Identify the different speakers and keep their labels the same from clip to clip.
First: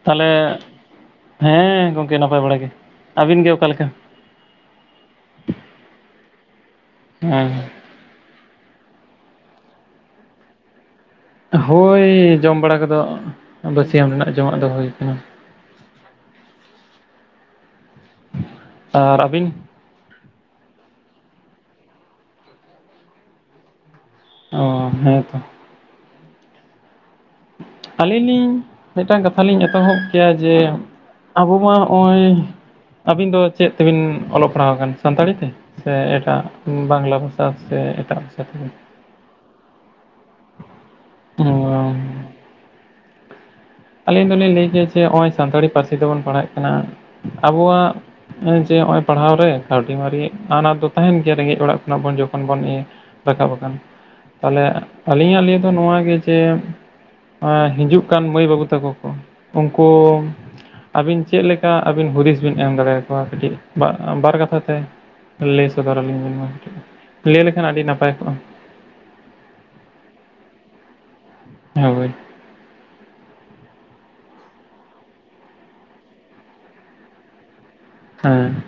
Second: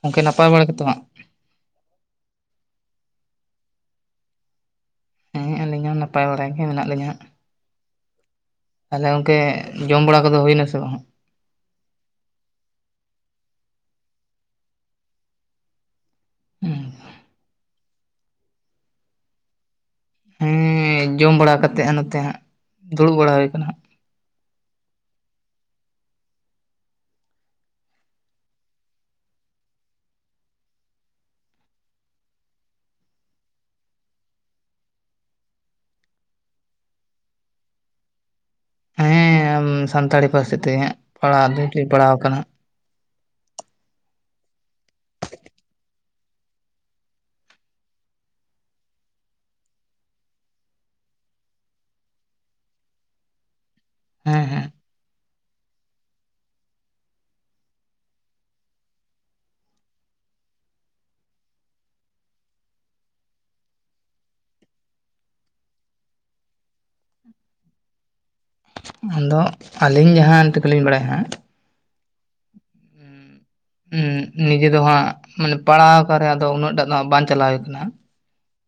Speaker 1: ᱜᱚᱝᱠᱮ
Speaker 2: ᱛᱟᱦᱞᱮ
Speaker 1: ᱱᱟᱯᱟᱭ ᱵᱟᱲᱟ ᱜᱮᱛᱚ ᱦᱟᱸᱜ?
Speaker 2: ᱦᱮᱸ ᱜᱚᱝᱠᱮ ᱱᱟᱯᱟᱭ ᱵᱟᱲᱟ ᱜᱮ ᱟᱹᱵᱤᱱ ᱜᱮ ᱚᱠᱟ ᱞᱮᱠᱟ?
Speaker 1: ᱦᱮᱸ ᱟᱹᱞᱤᱧ ᱱᱟᱯᱟᱭ ᱵᱟᱲᱟ ᱜᱮ ᱢᱮᱱᱟᱜ ᱞᱤᱧᱟ ᱦᱟᱸᱜ᱾
Speaker 2: ᱦᱮᱸ
Speaker 1: ᱛᱟᱦᱞᱮ ᱚᱝᱠᱮ ᱡᱚᱢ ᱵᱟᱲᱟ ᱠᱚᱫᱚ ᱦᱩᱭᱱᱟᱥᱮ ᱵᱟᱝ?
Speaker 2: ᱦᱳᱭ ᱡᱚᱢ ᱵᱟᱲᱟ ᱜᱚᱫᱚᱜ ᱵᱟᱥᱭᱟᱹᱢ ᱨᱮᱱᱟᱜ ᱡᱚᱢᱟᱜ ᱫᱚ ᱦᱩᱭ ᱟᱠᱟᱱᱟ᱾
Speaker 1: [inaudible]
Speaker 2: ᱟᱨ ᱟᱹᱵᱤᱱ?
Speaker 1: ᱦᱮᱸ ᱡᱚᱢ ᱵᱟᱲᱟ ᱠᱟᱛᱮᱜ ᱱᱚᱛᱮ ᱦᱟᱸᱜ ᱫᱩᱲᱩᱵ ᱵᱟᱲᱟ ᱦᱩᱭ ᱠᱟᱱᱟ ᱱᱟᱸᱜ
Speaker 2: ᱚ ᱦᱮᱸᱛᱚ ᱟᱹᱞᱤᱧ ᱞᱤᱧ ᱢᱤᱫᱴᱟᱝ ᱠᱟᱛᱷᱟ ᱞᱤᱧ ᱮᱛᱚᱦᱚᱵ ᱠᱮᱭᱟ ᱡᱮ ᱟᱵᱚ ᱢᱟ ᱱᱚᱜᱼᱚᱭ᱾ ᱟᱹᱵᱤᱱ ᱫᱚ ᱪᱮᱫ ᱛᱮᱵᱮᱱ ᱚᱞᱚᱜ ᱯᱟᱲᱦᱟᱣ ᱟᱠᱟᱱᱟ ᱥᱟᱱᱛᱟᱲᱤ ᱛᱮ? ᱥᱮ ᱮᱴᱟᱜ ᱵᱟᱝᱞᱟ ᱵᱷᱟᱥᱟ ᱥᱮ ᱮᱴᱟᱜ ᱵᱷᱟᱥᱟ ᱛᱮ?
Speaker 1: ᱦᱮᱸ ᱟᱢ ᱥᱟᱱᱛᱟᱲᱤ ᱯᱟᱹᱨᱥᱤ ᱛᱮᱜᱮ
Speaker 2: ᱚ
Speaker 1: ᱯᱟᱲᱦᱟᱜ [inaudible] ᱞᱤᱧ ᱯᱟᱲᱦᱟᱣ ᱟᱠᱟᱱᱟ᱾
Speaker 2: ᱟᱹᱞᱤᱧ ᱫᱚᱞᱤᱧ ᱞᱟᱹᱭ ᱠᱮᱭᱟ ᱡᱮ ᱱᱚᱜᱼᱚᱭ ᱥᱟᱱᱛᱟᱲᱤ ᱯᱟᱹᱨᱥᱤ ᱛᱮᱵᱚᱱ ᱯᱟᱲᱦᱟᱜ ᱠᱟᱱᱟ ᱟᱵᱚᱣᱟᱜ᱾ ᱦᱮᱸ ᱡᱮ ᱱᱚᱜ ᱚᱭ ᱯᱟᱲᱦᱟᱣ ᱨᱮ ᱠᱟᱹᱣᱰᱤ ᱢᱟᱨᱤ ᱟᱱᱟᱴ ᱫᱚ ᱛᱟᱦᱮᱱ ᱜᱮᱭᱟ ᱨᱮᱸᱜᱮᱡ ᱚᱲᱟᱜ ᱠᱷᱚᱱᱟᱜ ᱡᱚᱠᱷᱚᱱ ᱵᱚᱱ ᱤᱭᱟᱹᱼᱼ ᱨᱟᱠᱟᱵ ᱟᱠᱟᱱ
Speaker 1: ᱦᱮᱸ
Speaker 2: ᱛᱟᱦᱞᱮ
Speaker 1: ᱦᱮᱸ᱾
Speaker 2: ᱟᱹᱞᱤᱧᱟᱜ ᱞᱤᱭᱟᱹ ᱫᱚ ᱱᱚᱣᱟ ᱜᱮ ᱡᱮ ᱦᱤᱡᱩᱜ ᱠᱟᱱ ᱢᱟᱹᱭ ᱵᱟᱹᱵᱩᱼᱼ ᱛᱟᱠᱚ ᱠᱚ ᱩᱱᱠᱩ ᱟᱹᱵᱤᱱ ᱪᱮᱫ ᱞᱮᱠᱟ ᱟᱹᱵᱤᱱ ᱦᱩᱫᱤᱥ ᱵᱮᱱ ᱮᱢ ᱫᱟᱲᱮ ᱟᱠᱚᱣᱟ ᱠᱟᱹᱴᱤᱡ ᱵᱟᱜ ᱵᱟᱨ ᱠᱟᱛᱷᱟ ᱛᱮ? ᱞᱟᱹᱭ ᱥᱚᱫᱚᱨ ᱟᱹᱞᱤᱧ ᱵᱮᱱ ᱢᱟ ᱞᱟᱹᱭ ᱞᱮᱠᱷᱟᱱ ᱟᱹᱰᱤ ᱱᱟᱯᱟᱭ ᱠᱚᱜᱼᱟ᱾
Speaker 1: ᱟᱫᱚ, ᱟᱹᱞᱤᱧ ᱡᱟᱦᱟᱸ ᱴᱤᱠᱟᱹ ᱞᱤᱧ ᱵᱟᱲᱟᱭᱟ ᱟᱸᱜ᱾
Speaker 2: ᱦᱳᱭ᱾
Speaker 1: ᱦᱩᱸ ᱱᱤᱡᱮ ᱫᱚ ᱦᱟᱸᱜ ᱢᱟᱱᱮ ᱯᱟᱲᱦᱟᱣ ᱟᱠᱟᱱ ᱨᱮᱦᱚᱸ ᱟᱫᱚ ᱩᱱᱟᱹᱜ ᱴᱟᱜ ᱫᱚᱜ ᱦᱟᱸᱜ ᱵᱟᱝ ᱪᱟᱞᱟᱣ ᱦᱩᱭ ᱠᱟᱱᱟ
Speaker 2: ᱦᱮᱸ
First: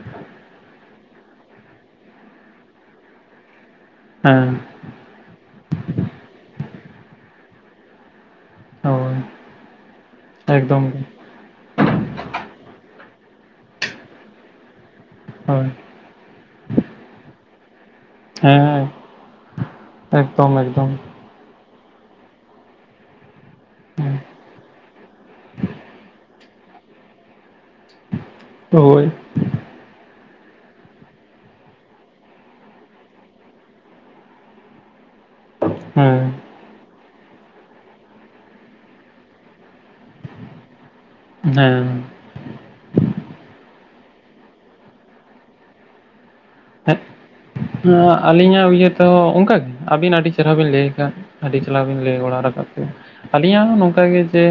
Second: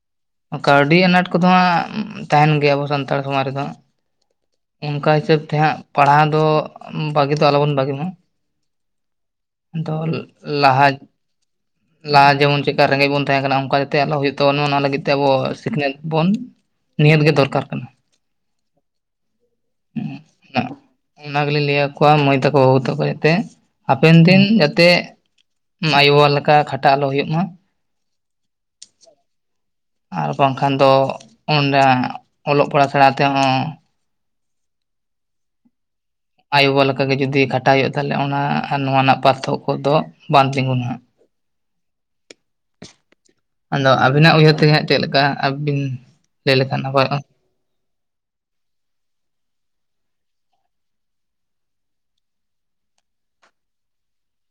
Speaker 1: ᱠᱟᱹᱣᱰᱤ ᱟᱱᱟᱴ ᱠᱚᱫᱚ ᱦᱟᱸᱜ ᱛᱟᱦᱮᱱ ᱜᱮᱭᱟ ᱟᱵᱚ ᱥᱟᱱᱛᱟᱲ ᱥᱚᱢᱟᱡᱽ ᱨᱮᱫᱚ᱾
Speaker 2: ᱦᱮᱸ
Speaker 1: ᱚᱱᱠᱟ ᱦᱤᱥᱟᱹᱵᱽ ᱛᱮᱦᱟᱸᱜ ᱯᱟᱲᱦᱟᱣ ᱫᱚ ᱵᱟᱜᱤ ᱫᱚ ᱟᱞᱚᱵᱚᱱ ᱵᱟᱜᱤ ᱢᱟ᱾
Speaker 2: ᱦᱳᱭ
Speaker 1: ᱫᱚᱞ
Speaker 2: ᱮᱠᱫᱚᱢ
Speaker 1: ᱞᱟᱦᱟ
Speaker 2: ᱜᱮ
Speaker 1: ᱞᱟᱦᱟ ᱡᱮᱢᱚᱱ ᱪᱮᱠᱟ ᱨᱮᱸᱜᱮᱡ ᱵᱚᱱ ᱛᱟᱦᱮᱸ ᱠᱟᱱᱟ ᱚᱱᱠᱟ ᱡᱟᱛᱮ ᱟᱞᱚ ᱦᱩᱭᱩᱜ ᱛᱟᱵᱚᱱᱟ ᱚᱱᱟ ᱞᱟᱹᱜᱤᱫ ᱛᱮ ᱟᱵᱚ
Speaker 2: ᱦᱳᱭ
Speaker 1: ᱥᱤᱠᱷᱱᱟᱹᱛ ᱵᱚᱱ ᱱᱤᱦᱟᱹᱛ ᱜᱮ ᱫᱚᱨᱠᱟᱨ ᱠᱟᱱᱟ᱾
Speaker 2: ᱦᱮᱸ ᱮᱠᱫᱚᱢ ᱮᱠᱫᱚᱢ᱾
Speaker 1: ᱚᱱᱟ ᱜᱮᱞᱤᱧ ᱞᱟᱹᱭ ᱟᱠᱚᱣᱟ ᱢᱟᱹᱭ ᱛᱟᱠᱚ ᱵᱟᱹᱵᱩ ᱛᱟᱠᱚ ᱡᱟᱛᱮ ᱦᱟᱯᱮᱱ ᱫᱤᱱ ᱡᱟᱛᱮ ᱟᱭᱳ ᱵᱟᱵᱟ ᱞᱮᱠᱟ ᱠᱷᱟᱴᱟᱜ ᱟᱞᱚ ᱦᱳᱭᱳᱜ ᱢᱟ᱾
Speaker 2: ᱦᱳᱭ
Speaker 1: ᱟᱨ ᱵᱟᱝᱠᱷᱟᱱ ᱫᱚ ᱩᱱᱨᱮᱦᱟᱸᱜ ᱚᱞᱚᱜ ᱯᱟᱲᱦᱟᱜ ᱥᱮᱬᱟ ᱛᱮᱦᱚᱸ
Speaker 2: ᱦᱮᱸ
Speaker 1: ᱟᱭᱳᱼᱵᱟᱵᱟ ᱞᱮᱠᱟ ᱜᱮ ᱡᱩᱫᱤ ᱠᱷᱟᱴᱟᱜ ᱦᱩᱭᱩᱜᱼᱟ ᱛᱟᱦᱚᱞᱮ ᱚᱱᱟ ᱱᱚᱣᱟ ᱨᱮᱱᱟᱜ ᱯᱟᱨᱛᱷᱚᱠ ᱠᱚ ᱫᱚ ᱵᱟᱝ ᱛᱤᱸᱜᱩᱱᱟ᱾
Speaker 2: ᱦᱮᱸ
Speaker 1: ᱟᱫᱚ ᱟᱹᱵᱤᱱᱟᱜ ᱩᱭᱦᱟᱹᱨ ᱛᱮᱜᱮ ᱦᱟᱸᱜ ᱪᱮᱫᱞᱮᱠᱟ? ᱟᱹᱵᱤᱱ ᱞᱟᱹᱭ ᱞᱮᱠᱷᱟᱱ ᱱᱟᱯᱟᱭᱚᱜ-ᱟ᱾
Speaker 2: ᱦᱮᱸ ᱟᱹᱞᱤᱧᱟᱜ ᱩᱦᱟᱹᱨ ᱛᱮᱦᱚᱸ ᱚᱱᱠᱟᱜᱮ ᱟᱹᱵᱤᱱ ᱟᱹᱰᱤ ᱪᱮᱨᱦᱟ ᱵᱤᱱ ᱞᱟᱹᱭᱮᱫ ᱠᱟᱱ ᱟᱹᱰᱤ ᱪᱟᱞᱟᱣ ᱵᱤᱱ ᱞᱟᱹᱭ ᱵᱟᱲᱟ ᱨᱟᱠᱟᱫ ᱛᱮ ᱟᱹᱞᱤᱧ ᱦᱚᱸ ᱱᱚᱝᱠᱟᱜᱮ ᱡᱮ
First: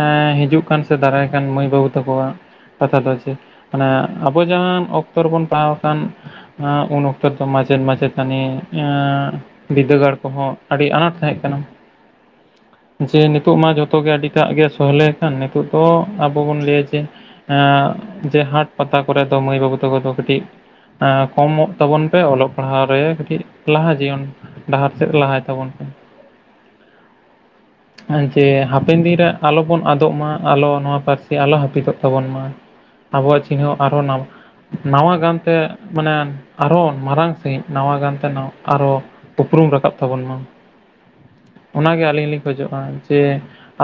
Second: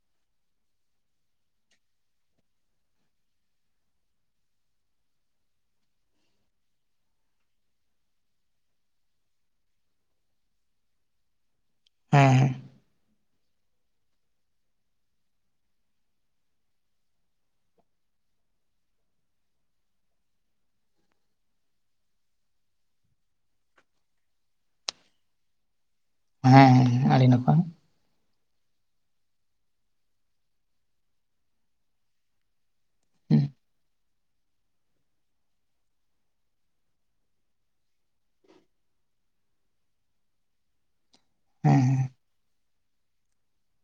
Speaker 2: ᱮ ᱦᱤᱡᱩᱜ ᱠᱟᱱ ᱥᱮ ᱫᱟᱨᱟᱭ ᱠᱟᱱ ᱢᱟᱹᱭ ᱵᱟᱹᱵᱩ ᱛᱟᱠᱚᱣᱟᱜ ᱠᱟᱛᱷᱟ ᱫᱚ ᱪᱮᱫ? ᱢᱟᱱᱮ ᱟᱵᱚ ᱡᱟᱦᱟᱸᱟᱱ ᱚᱠᱛᱚ ᱨᱮᱵᱚᱱ ᱯᱟᱲᱟᱣ ᱟᱠᱟᱱ ᱦᱟᱸ ᱩᱱ ᱚᱠᱛᱚ ᱫᱚ ᱢᱟᱪᱮᱫ ᱢᱟᱪᱣᱛᱟᱹᱱᱤ ᱮᱟᱸ ᱵᱤᱫᱫᱟᱹᱜᱟᱲ ᱠᱚᱦᱚᱸ ᱟᱹᱰᱤ ᱟᱱᱟᱴ ᱛᱟᱦᱮᱸᱜ ᱠᱟᱱᱟ
Speaker 1: ᱦᱮᱸ ᱦᱮᱸ
Speaker 2: ᱡᱮ ᱱᱤᱛᱚᱜ ᱢᱟ ᱡᱚᱛᱚᱜᱮ ᱟᱹᱰᱤ [unintelligible] ᱱᱤᱛᱟᱜ ᱜᱮ ᱥᱚᱦᱞᱮ ᱟᱠᱟᱱ ᱱᱤᱛᱚᱜ ᱫᱚ ᱟᱵᱚ ᱵᱚᱱ ᱞᱟᱹᱭᱟ ᱡᱮ ᱮᱸ ᱡᱮ ᱦᱟᱴ ᱯᱟᱛᱟ ᱠᱚᱨᱮ ᱫᱚ ᱢᱟᱹᱭ ᱵᱟᱹᱵᱩ ᱛᱟᱠᱚ ᱫᱚ ᱠᱟᱹᱴᱤᱡ ᱮᱸ ᱠᱚᱢᱚᱜ ᱛᱟᱵᱚᱱ ᱯᱮ ᱚᱞᱚᱜ ᱯᱟᱲᱦᱟᱣ ᱨᱮ ᱠᱟᱹᱴᱤᱡ ᱞᱟᱦᱟ ᱡᱤᱭᱚᱱ ᱰᱟᱦᱟᱨ ᱥᱮᱫ ᱞᱟᱦᱟᱭ ᱛᱟᱵᱚᱱ ᱯᱮ
Speaker 1: ᱦᱮᱸ ᱟᱹᱰᱤ ᱱᱟᱯᱟᱭ
Speaker 2: ᱡᱮ ᱦᱟᱯᱮᱱ ᱫᱤᱱ ᱨᱮ ᱟᱞᱚᱵᱚᱱ ᱟᱫᱚᱜ ᱢᱟ ᱟᱞᱚ ᱱᱚᱣᱟ ᱯᱟᱹᱨᱥᱤ ᱟᱞᱚ ᱦᱟᱹᱯᱤ ᱫᱚᱜ ᱛᱟᱵᱚᱱ ᱢᱟ
Speaker 1: ᱦᱮᱸ
Speaker 2: ᱟᱵᱚᱣᱟᱜ ᱪᱤᱱᱦᱟᱹᱣ ᱟᱨᱦᱚᱸ ᱱᱟᱣᱟ ᱜᱟᱱ ᱛᱮ ᱢᱟᱱᱮ ᱟᱨᱚ ᱢᱟᱨᱟᱝ ᱥᱟᱺᱦᱤᱡ ᱱᱟᱣᱟ ᱜᱟᱱᱛᱮ ᱟᱨᱚ ᱩᱯᱨᱩᱢ ᱨᱟᱠᱟᱵ ᱛᱟᱵᱚᱱ ᱢᱟ ᱚᱱᱟᱜᱮ
Speaker 1: ᱦᱮᱸ
Speaker 2: ᱟᱹᱞᱤᱧ ᱞᱤᱧ ᱠᱷᱚᱡᱚᱜᱼᱟ ᱡᱮ